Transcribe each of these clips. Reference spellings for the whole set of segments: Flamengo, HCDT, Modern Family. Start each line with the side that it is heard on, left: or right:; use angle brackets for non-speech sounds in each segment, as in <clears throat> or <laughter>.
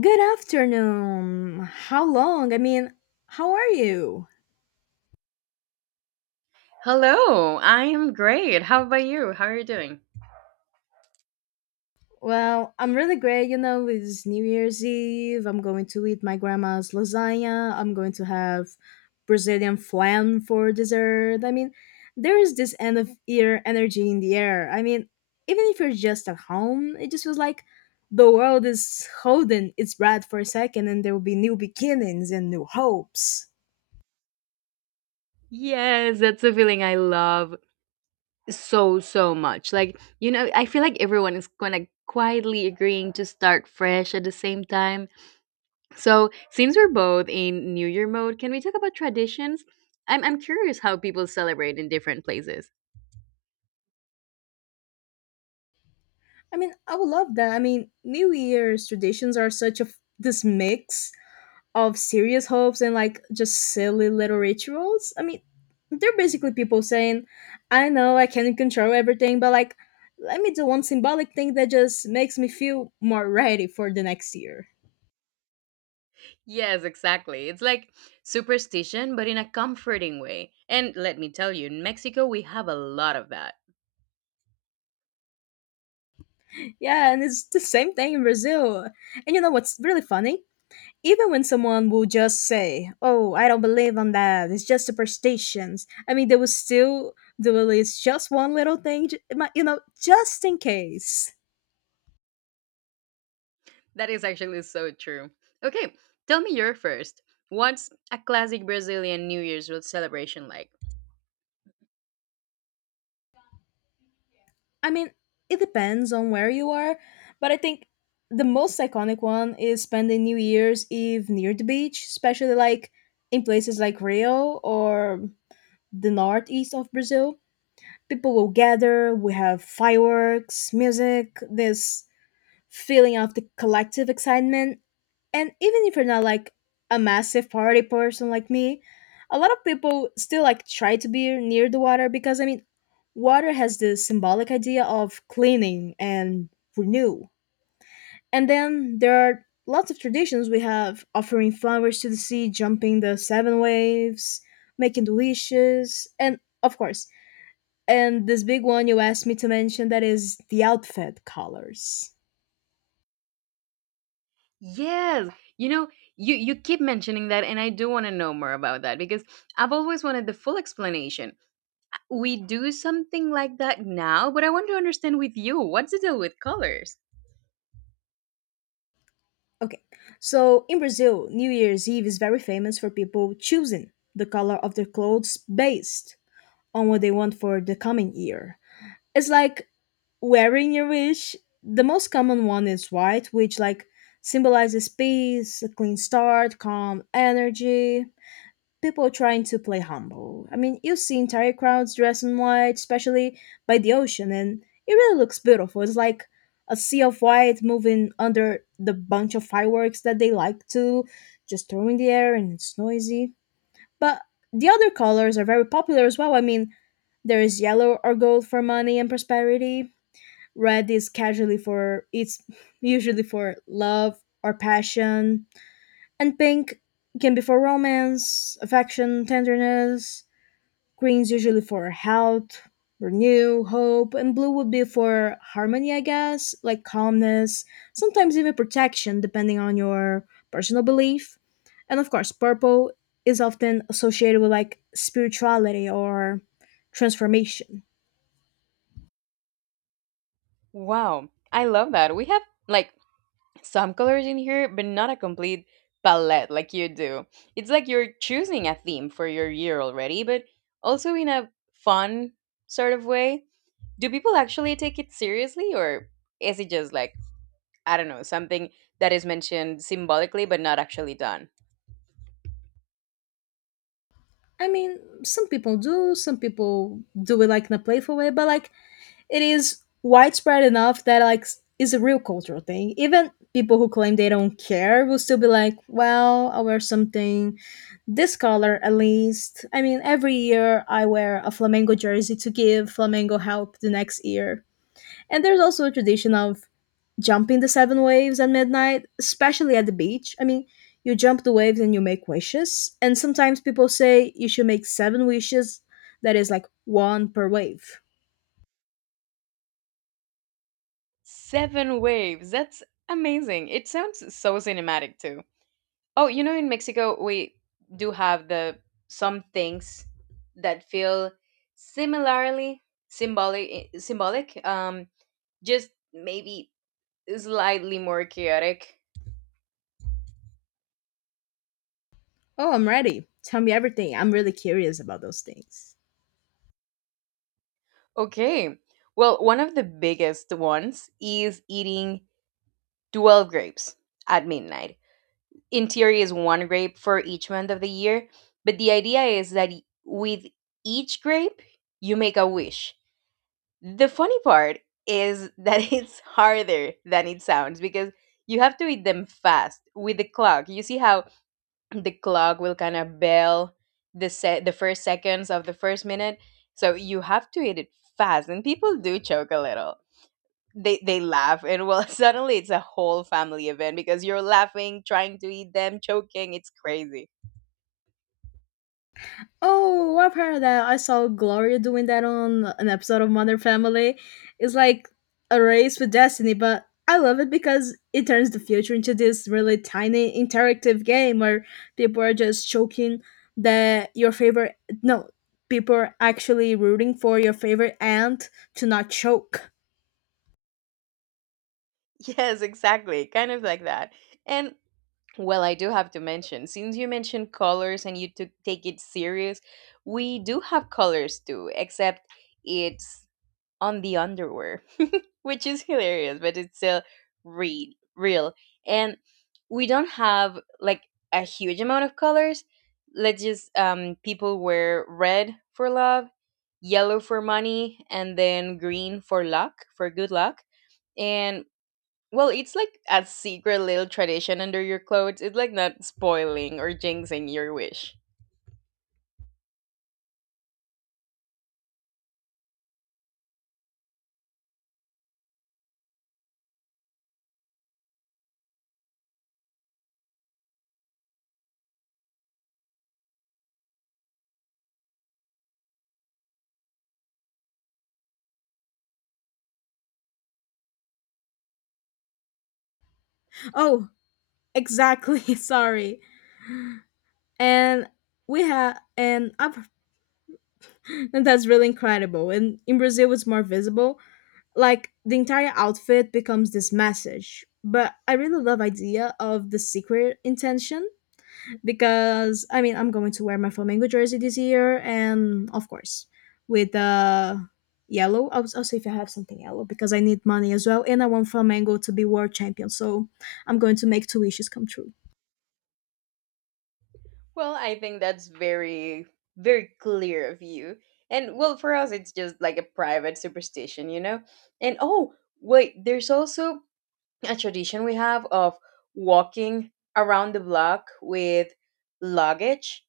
left: Good afternoon. How long? How are you?
right: Hello, I am great. How about you? How are you doing?
left: Well, I'm really great. You know, it's New Year's Eve. I'm going to eat my grandma's lasagna. I'm going to have Brazilian flan for dessert. There is this end of year energy in the air. Even if you're just at home, it just feels like the world is holding its breath for a second and there will be new beginnings and new hopes.
right: Yes, that's a feeling I love so, so much. Like, I feel like everyone is kind of quietly agreeing to start fresh at the same time. So, since we're both in New Year mode, can we talk about traditions? I'm curious how people celebrate in different places.
left: I would love that. I mean, New Year's traditions are such a this mix of serious hopes and like just silly little rituals. I mean, they're basically people saying, "I know I can't control everything, but like, let me do one symbolic thing that just makes me feel more ready for the next year."
right: Yes, exactly. It's like superstition, but in a comforting way. And let me tell you, in Mexico, we have a lot of that.
left: Yeah, and it's the same thing in Brazil. And you know what's really funny? Even when someone will just say, "Oh, I don't believe on that. It's just superstitions." I mean, they will still do at least just one little thing, just in case.
right: That is actually so true. Okay, tell me your first. What's a classic Brazilian New Year's Eve celebration like?
left: I mean, it depends on where you are, but I think the most iconic one is spending New Year's Eve near the beach, especially like in places like Rio or the northeast of Brazil. People will gather. We have fireworks, music, this feeling of the collective excitement. And even if you're not like a massive party person like me, a lot of people still like try to be near the water because, I mean, water has this symbolic idea of cleaning and renew. And then there are lots of traditions we have offering flowers to the sea, jumping the seven waves, making the wishes, and of course, and this big one you asked me to mention that is the outfit colors.
right: Yes, you know, you keep mentioning that, and I do want to know more about that because I've always wanted the full explanation. We do something like that now, but I want to understand with you what's the deal with colors?
left: Okay, so in Brazil, New Year's Eve is very famous for people choosing the color of their clothes based on what they want for the coming year. It's like wearing your wish. The most common one is white, which like symbolizes peace, a clean start, calm energy, people trying to play humble. I mean, you see entire crowds dressed in white, especially by the ocean, and it really looks beautiful. It's like a sea of white moving under the bunch of fireworks that they like to just throw in the air, and it's noisy. But the other colors are very popular as well. I mean, there is yellow or gold for money and prosperity. Red is casually for it's <laughs> usually for love or passion, and pink can be for romance, affection, tenderness. Green's usually for health, renew, hope, and blue would be for harmony, I guess, like calmness, sometimes even protection, depending on your personal belief. And of course, purple is often associated with like spirituality or transformation.
right: Wow, I love that. We have like some colors in here, but not a complete palette like you do. It's like you're choosing a theme for your year already, but also in a fun sort of way. Do people actually take it seriously, or is it just like, I don't know, something that is mentioned symbolically but not actually done?
left: I mean, some people do it like in a playful way, but like it is widespread enough that it's a real cultural thing. Even people who claim they don't care will still be like, "Well, I'll wear something this color at least." I mean, every year I wear a Flamengo jersey to give Flamengo help the next year. And there's also a tradition of jumping the seven waves at midnight, especially at the beach. I mean, you jump the waves and you make wishes. And sometimes people say you should make seven wishes, that is like one per wave.
right: Seven waves, that's amazing. It sounds so cinematic too. Oh, in Mexico, we do have the some things that feel similarly symbolic, just maybe slightly more chaotic.
left: Oh, I'm ready. Tell me everything. I'm really curious about those things.
right: Okay, well, one of the biggest ones is eating 12 grapes at midnight. In theory, is one grape for each month of the year, but the idea is that with each grape, you make a wish. The funny part is that <laughs> it's harder than it sounds because you have to eat them fast with the clock. You see how the clock will kind of bell the first seconds of the first minute. So you have to eat it fast and people do choke a little. They laugh and well <laughs> suddenly it's a whole family event because you're laughing, trying to eat them, choking, it's crazy. <laughs>
left: Oh, I've heard of that. I saw Gloria doing that on an episode of Modern Family. It's like a race with destiny, but I love it because it turns the future into this really tiny interactive game where people are just choking that your favorite no, people are actually rooting for your favorite aunt to not choke.
right: Yes, exactly. Kind of like that. And well, I do have to mention, since you mentioned colors and you took take it serious, we do have colors too, except it's on the underwear, <laughs> which is hilarious, but it's still real, real. And we don't have like a huge amount of colors. Let's just people wear red for love, yellow for money, and then green for good luck. And well, it's like a secret little tradition under your clothes. It's like not spoiling or jinxing your wish.
left: Oh, exactly. <laughs> Sorry. And we have and I've And that's really incredible. And in Brazil, it's more visible. Like the entire outfit becomes this message. But I really love idea of the secret intention because, I mean, I'm going to wear my Flamengo jersey this year, and of course with yellow. I'll see if I have something yellow because I need money as well, and I want Flamengo to be world champion. So I'm going to make two wishes come true.
right: Well, I think that's very, very clear of you. And well, for us, it's just like a private superstition, you know? And oh, wait, there's also a tradition we have of walking around the block with luggage.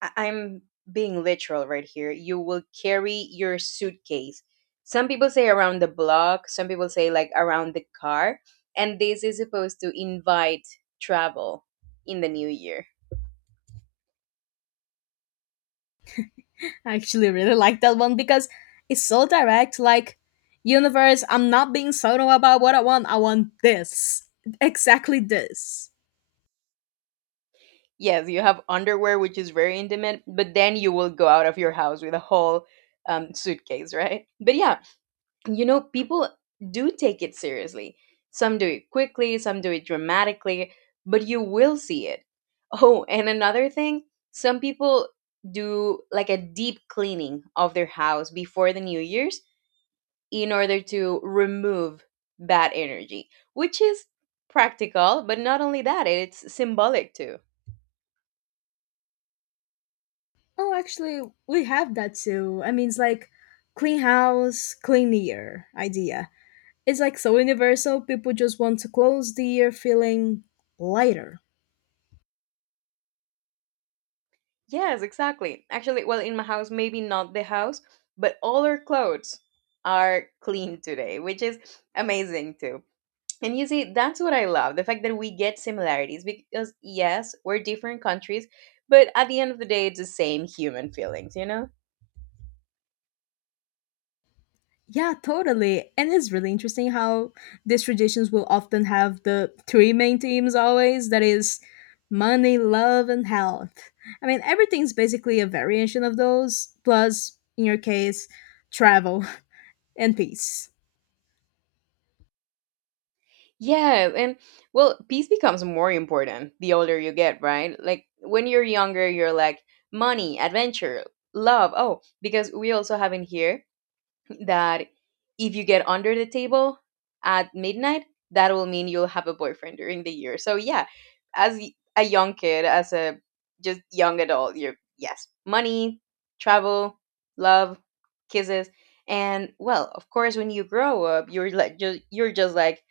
right: I'm being literal right here. You will carry your suitcase. Some people say around the block, some people say like around the car. And this is supposed to invite travel in the new year.
left: I actually really like that one because it's so direct. Like, universe, I'm not being subtle about what I want. I want this. Exactly this.
right: Yes, you have underwear, which is very intimate, but then you will go out of your house with a whole suitcase, right? But yeah, people do take it seriously. Some do it quickly, some do it dramatically, but you will see it. <laughs> Oh, and another thing, some people do like a deep cleaning of their house before the New Year's in order to remove bad energy, which is practical, but not only that, it's symbolic too.
left: Oh, actually, we have that too. I mean, it's like clean house, clean year idea. It's like so universal. People just want to close the year feeling lighter.
right: Yes, exactly. Actually, well, in my house, maybe not the house, but all our clothes are clean today, which is amazing too. And you see, that's what I love the fact that we get similarities because, yes, we're different countries, but at the end of the day, it's the same human feelings, you know?
left: Yeah, totally. And it's really interesting how these traditions will often have the three main themes always that is, money, love, and health. I mean, everything's basically a variation of those, plus, in your case, travel <laughs> and peace.
right: Yeah, and well, peace becomes more important the older you get, right? Like when you're younger, you're like money, adventure, love. Oh, because we also have in here that if you get under the table at midnight, that will mean you'll have a boyfriend during the year. So yeah, as a young kid, as a just young adult, you're yes, money, travel, love, kisses, and well, of course, when you grow up, you're just like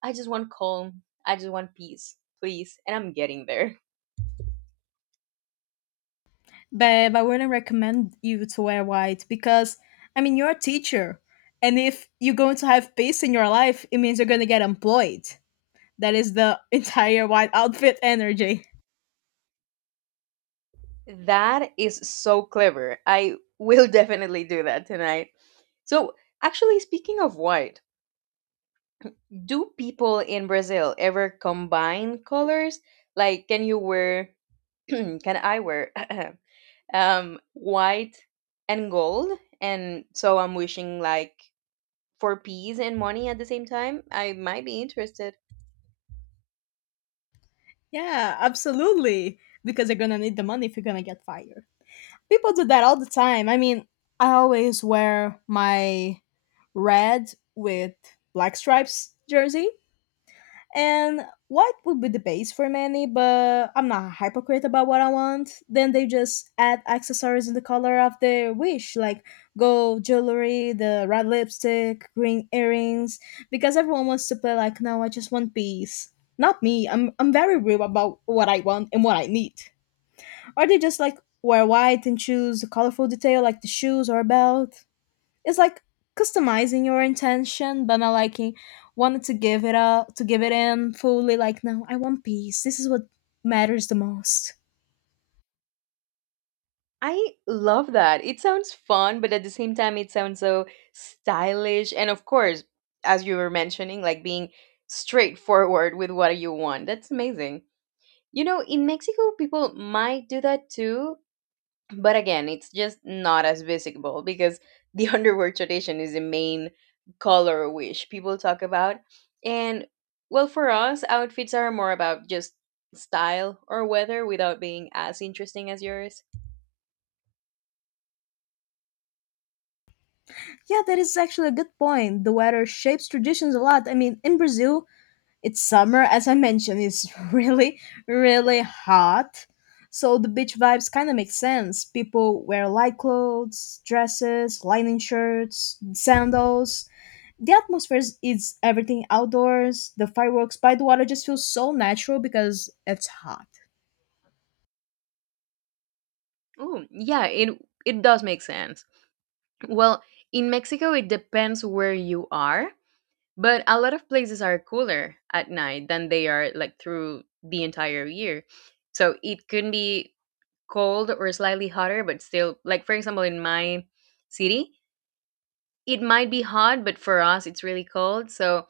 right: I just want calm, I just want peace, please, and I'm getting there.
left: Babe, I wouldn't recommend you to wear white because, I mean, you're a teacher. And if you're going to have peace in your life, it means you're going to get employed. That is the <laughs> entire white outfit energy.
right: That is so clever. I will <laughs> definitely do that tonight. So, actually, speaking of white, do people in Brazil ever combine colors? Like, <clears throat> can I wear <clears throat> white and gold? And so I'm wishing like for peace and money at the same time. I might be interested.
left: Yeah, absolutely. Because you're gonna need the money if you're gonna get fired. People do that all the time. I mean, I always wear my red with black stripes jersey and what would be the base for many, but I'm not a hypocrite about what I want. Then they just add accessories in the color of their wish, like gold jewelry, the red lipstick, green earrings, because everyone wants to play like, no, I just want peace. Not me, I'm very real about what I want and what I need. Or they just like wear white and choose a colorful detail like the shoes or belt. It's like customizing your intention, but not like wanting to give it in fully like, no, I want peace, this is what matters the most.
right: I love that. It sounds fun, but at the same time, it sounds so stylish. And of course, as you were mentioning, like being straightforward with what you want. That's amazing. In Mexico, people might do that too, but again it's just not as visible because the <laughs> underwear tradition is the main color wish people talk about, and well, for us, outfits are more about just style or weather without being as interesting as yours.
left: Yeah, that is actually a good point. The weather shapes traditions a lot. I mean, in Brazil, it's summer. As I mentioned, it's <laughs> really really hot, so the beach vibes kind of make sense. People wear light clothes, dresses, lining shirts, sandals. The atmosphere is everything outdoors. The fireworks by the water just feels so natural because it's hot.
right: Oh yeah, it does make sense. Well, in Mexico it depends where you are, but a lot of places are cooler at night than they are like through the entire year, so it could be cold or slightly hotter, but still, like for example, in my city, it might be hot, but for us, it's really cold. So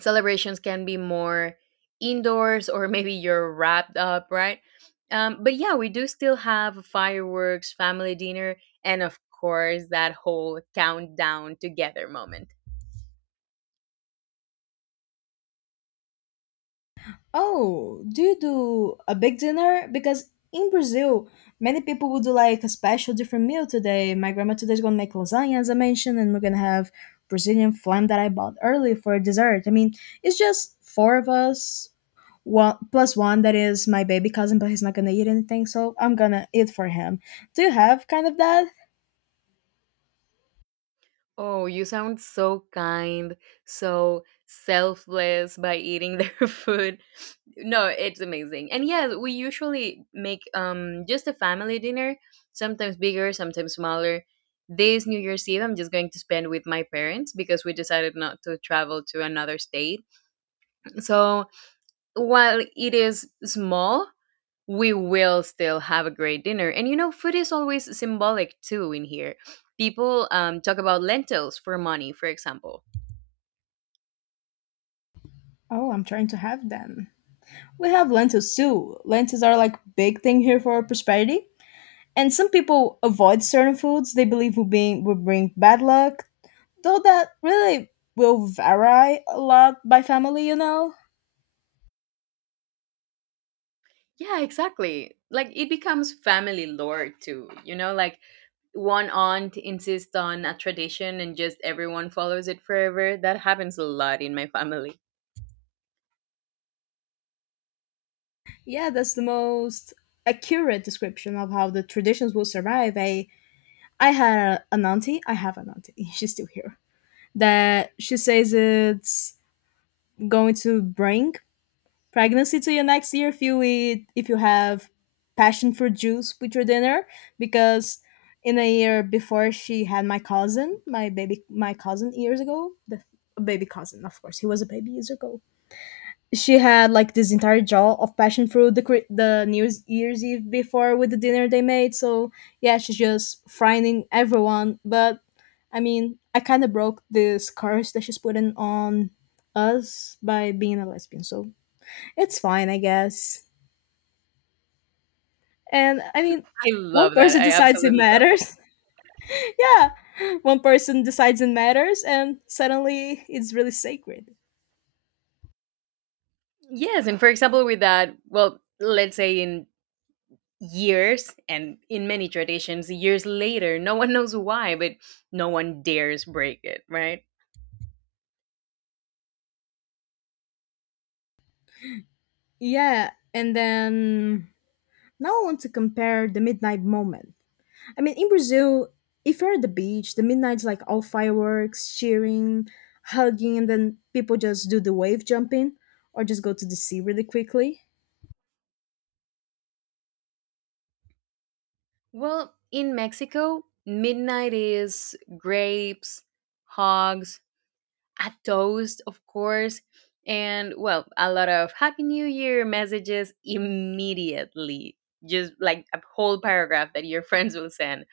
right: celebrations can be more indoors, or <laughs> maybe you're wrapped up, right? But yeah, we do still have fireworks, family dinner, and of course, that whole countdown together moment.
left: Oh, do you do a big dinner? Because in Brazil, many people will do like a special different meal today. My grandma today is gonna make lasagna, as I mentioned, and we're gonna have Brazilian flam that I bought early for dessert. I mean, it's just four of us, one plus one that is my baby cousin, but he's not gonna eat anything, so I'm gonna eat for him. Do you have kind of that?
right: Oh, you sound so kind, so selfless by eating their <laughs> food. No, it's amazing. And yeah, we usually make just a family dinner, sometimes bigger, sometimes smaller. This New Year's Eve, I'm just going to spend with my parents because we decided not to travel to another state. So while it is small, we will still have a great dinner. And food is always symbolic too in here. People talk about lentils for money, for example.
left: Oh, I'm trying to have them. We have lentils too. Lentils are like big thing here for prosperity. And some people avoid certain foods they believe will bring bad luck, though that really will vary a lot by family, you know.
right: Yeah, exactly. Like it becomes family lore too. Like one aunt insists on a tradition and just everyone follows it forever. That happens a lot in my family.
left: Yeah, that's the most accurate description of how the traditions will survive. An auntie. I have an auntie. <laughs> She's still here. That she says it's going to bring pregnancy to you next year if you eat if you have passion fruit juice with your dinner because in a year before she had my cousin years ago, the a baby cousin, of course he was a baby years ago. She had like this entire jar of passion fruit the the new year's eve before with the dinner they made. So yeah, she's just frightening everyone, but I mean I kind of broke this curse that she's putting on us by being a lesbian, so it's fine, I guess. And I mean,
right: I
left: one
right: love that.
left: person
right: I
left: decides it
right: absolutely love that.
left: matters. <laughs> Yeah. One person decides it matters and suddenly it's really sacred.
right: Yes, and for example, with that, well, let's say in years and in many traditions years later, no one knows why, but no one dares break it, right?
left: Yeah. And then now I want to compare the midnight moment. I mean, in Brazil, if you're at the beach, the midnight's like all fireworks, cheering, hugging, and then people just do the wave jumping or just go to the sea really quickly.
right: Well, in Mexico midnight is grapes, hogs, a toast, of course, and well, a lot of happy new year messages immediately, just like a whole paragraph that your <laughs> friends will send.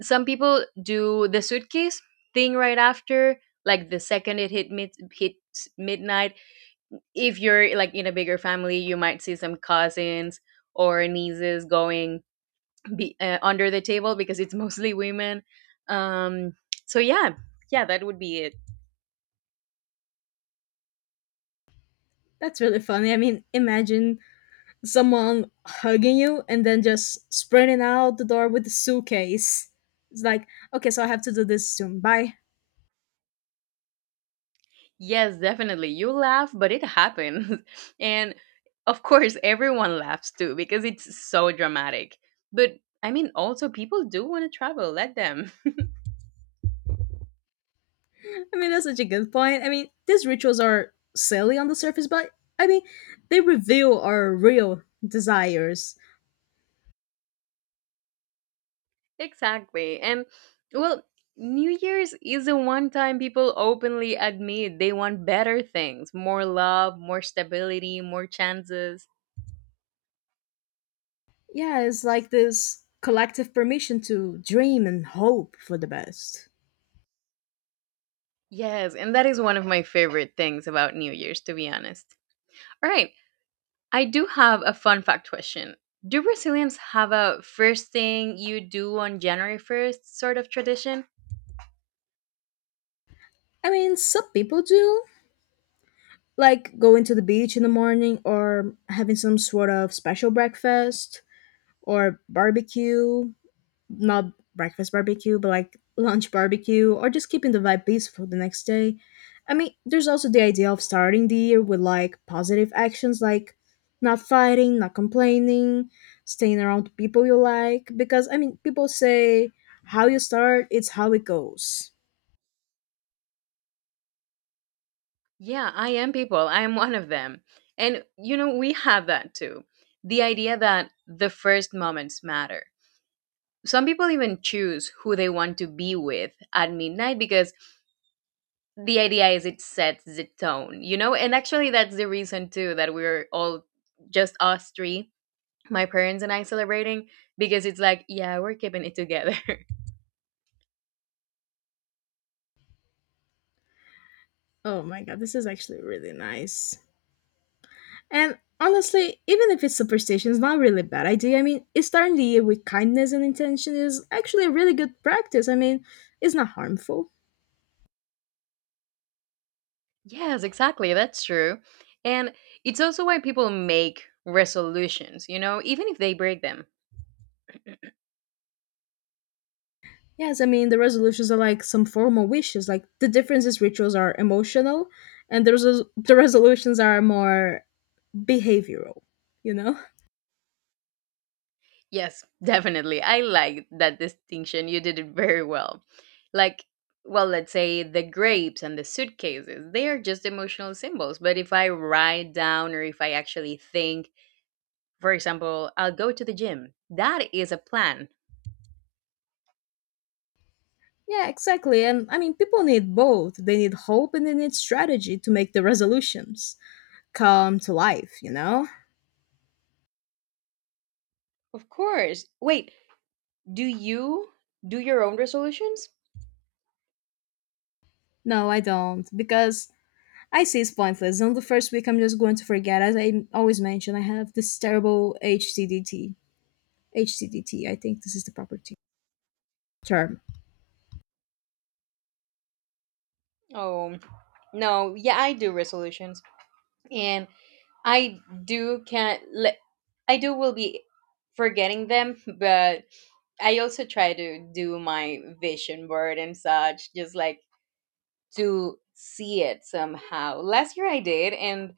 right: Some people do the suitcase thing right after, like the second it hits midnight. If you're like in a bigger family, you might see some cousins or nieces going be, under the table because it's <laughs> mostly women. Um, so yeah, yeah, that would be it.
left: That's really funny. I mean, imagine someone hugging you and then just sprinting out the door with the suitcase. It's like, okay, so I have to do this soon. Bye.
right: Yes, definitely. You laugh, but it happens. <laughs> And of course, everyone laughs too because it's so dramatic. But I mean, also people do want to travel. Let them.
left: I mean, that's such a good point. I mean, these rituals are silly on the surface, but, I mean, they reveal our real desires.
right: Exactly. And well, New Year's is the one time people openly admit they want better things, more love, more stability, more chances.
left: Yeah, it's like this collective permission to dream and hope for the best.
right: Yes, and that is one of my favorite things about New Year's, to be honest. All right, I do have a fun fact question. Do Brazilians have a first thing you do on January 1st sort of tradition?
left: I mean, some people do, like going to the beach in the morning or having some sort of special breakfast or barbecue, not breakfast barbecue, but like lunch barbecue, or just keeping the vibe peaceful the next day. I mean, there's also the idea of starting the year with like positive actions like not fighting, not complaining, staying around people you like. Because, I mean, people say how you start, it's how it goes.
right: Yeah, I am people. I am one of them. And, we have that too. The idea that the first moments matter, some people even choose who they want to be with at midnight because the idea is it sets the tone, you know? And actually, that's the reason too that we're all just us three, my parents and I celebrating, because it's like, yeah, we're keeping it together. <laughs>
left: Oh my god, this is actually really nice. And honestly, even if it's superstition, it's not really a bad idea. I mean, starting the year with kindness and intention is actually a really good practice. I mean, it's not harmful.
right: Yes, exactly. That's true. And it's also why people make resolutions, even if they break them.
left: Yes, I mean, the resolutions are like some formal wishes. Like, the difference is rituals are emotional, and the resolutions are more behavioral, you know?
right: Yes, definitely. I like that distinction. You did it very well. Like, well, let's say the grapes and the suitcases, they are just emotional symbols. But if I write down or if I actually think, for example, I'll go to the gym, that is a plan.
left: Yeah, exactly. And I mean, people need both. They need hope and they need strategy to make the resolutions come to life, you know?
right: Of course. Wait, do you do your own resolutions?
left: No, I don't. Because I see it's pointless. On the first week, I'm just going to forget. As I always mention, I have this terrible HCDT. HCDT, I think this is the proper term.
right: Oh, no. Yeah, I do resolutions. And I do can't. I do will be forgetting them, but I also try to do my vision board and such, just like to see it somehow. Last year I did, and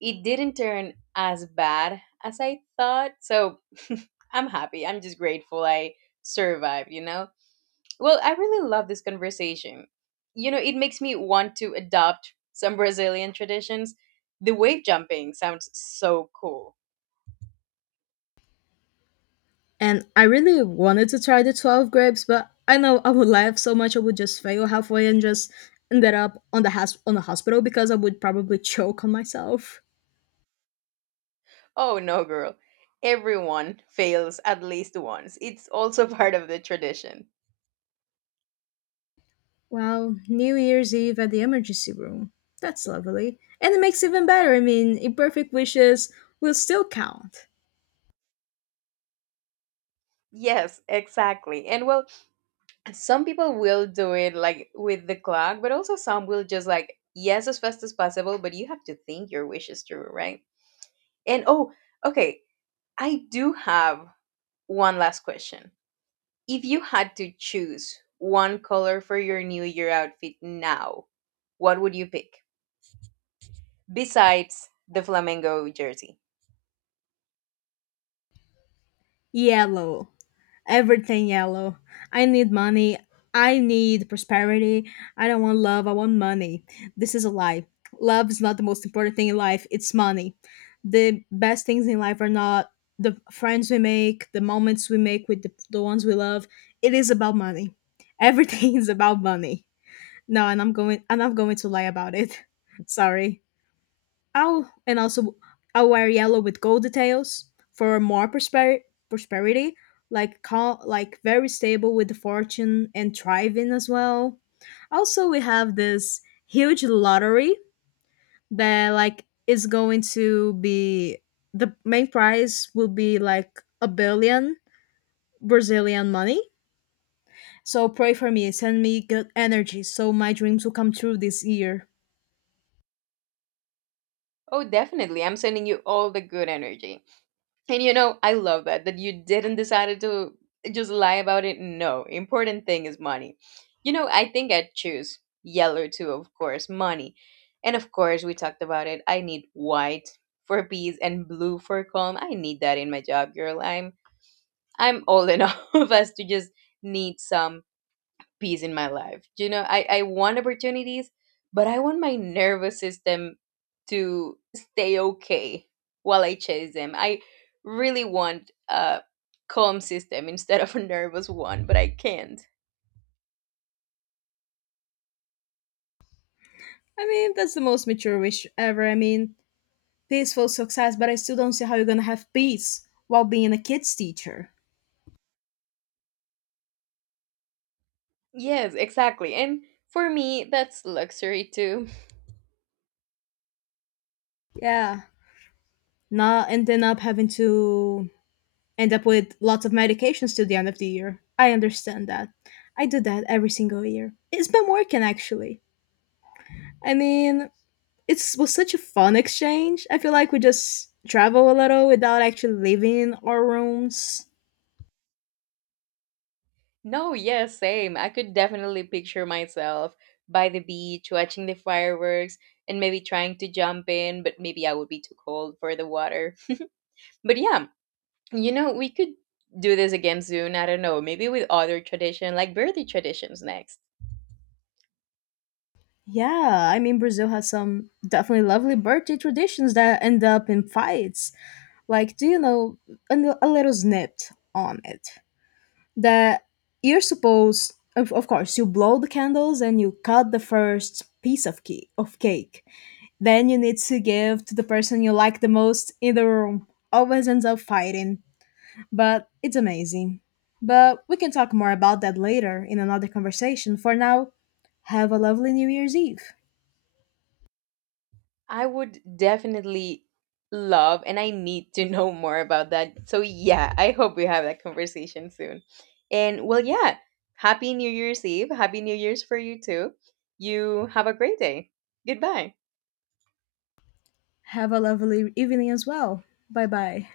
right: it didn't turn as bad as I thought. So <laughs> I'm happy. I'm just grateful I survived, you know? Well, I really love this conversation. It makes me want to adopt some Brazilian traditions. The wave jumping sounds so cool.
left: And I really wanted to try the 12 grapes, but I know I would laugh so much I would just fail halfway and just ended up on on the hospital because I would probably choke on myself.
right: Oh no, girl. Everyone fails at least once. It's also <laughs> part of the tradition.
left: Well, New Year's Eve at the emergency room. That's lovely. And it makes it even better. I mean, imperfect wishes will still count.
right: Yes, exactly. And well, some people will do it like with the clock, but also some will just like, yes, as fast as possible, but you have to think your wish is true, right? And oh, okay. I do have one last question. If you had to choose one color for your New Year outfit now, what would you pick besides the flamingo jersey?
left: Yellow. Everything yellow. I need money. I need prosperity. I don't want love. I want money. This is a lie. Love is not the most important thing in life. It's money. The best things in life are not the friends we make, the moments we make with the ones we love. It is about money. Everything <laughs> is about money. No, and I'm going to lie about it. <laughs> Sorry. Oh, and also I'll wear yellow with gold details for more prosperity, like very stable with the fortune and thriving as well. Also, we have this huge lottery that like is going to be the main prize will be like a billion Brazilian money. So pray for me, send me good energy so my dreams will come true this year.
right: Oh, definitely. I'm sending you all the good energy. And I love that that you didn't decided to just lie about it. No, important thing is money. I think I'd choose yellow too, of course, money. And of course, we talked about it. I need white for peace and blue for calm. I need that in my job, girl. I'm old enough <laughs> as to just need some peace in my life. I want opportunities, but I want my nervous system to stay okay while I chase them. I really want a calm system instead of a nervous one, but I can't.
left: I mean, that's the most mature wish ever. I mean, peaceful success, but I still don't see how you're gonna have peace while being a kids teacher.
right: Yes, exactly. And for me, that's luxury too. <laughs>
left: Yeah. Not ending up having to end up with lots of medications till the end of the year. I understand that. I do that every single year. It's been working actually. I mean, it was such a fun exchange. I feel like we just travel a little without actually leaving our rooms.
right: No, yes, same. I could definitely picture myself by the beach watching the fireworks and maybe trying to jump in, but maybe I would be too cold for the water. But yeah, we could do this again soon. I don't know. Maybe with other tradition, like birthday traditions next.
left: Yeah, I mean Brazil has some definitely lovely birthday traditions that end up in fights. Like, do you know a little snipped on it that of course, you blow the candles and you cut the first piece of cake. Of cake, then you need to give to the person you like the most in the room. Always ends up fighting, but it's amazing. But we can talk more about that later in another conversation. For now, have a lovely New Year's Eve.
right: I would definitely love and I need to <laughs> know more about that. So, yeah, I hope we have that conversation soon. And well, yeah, happy New Year's Eve. Happy New Year's for you too. You have a great day. Goodbye.
left: Have a lovely evening as well. Bye bye.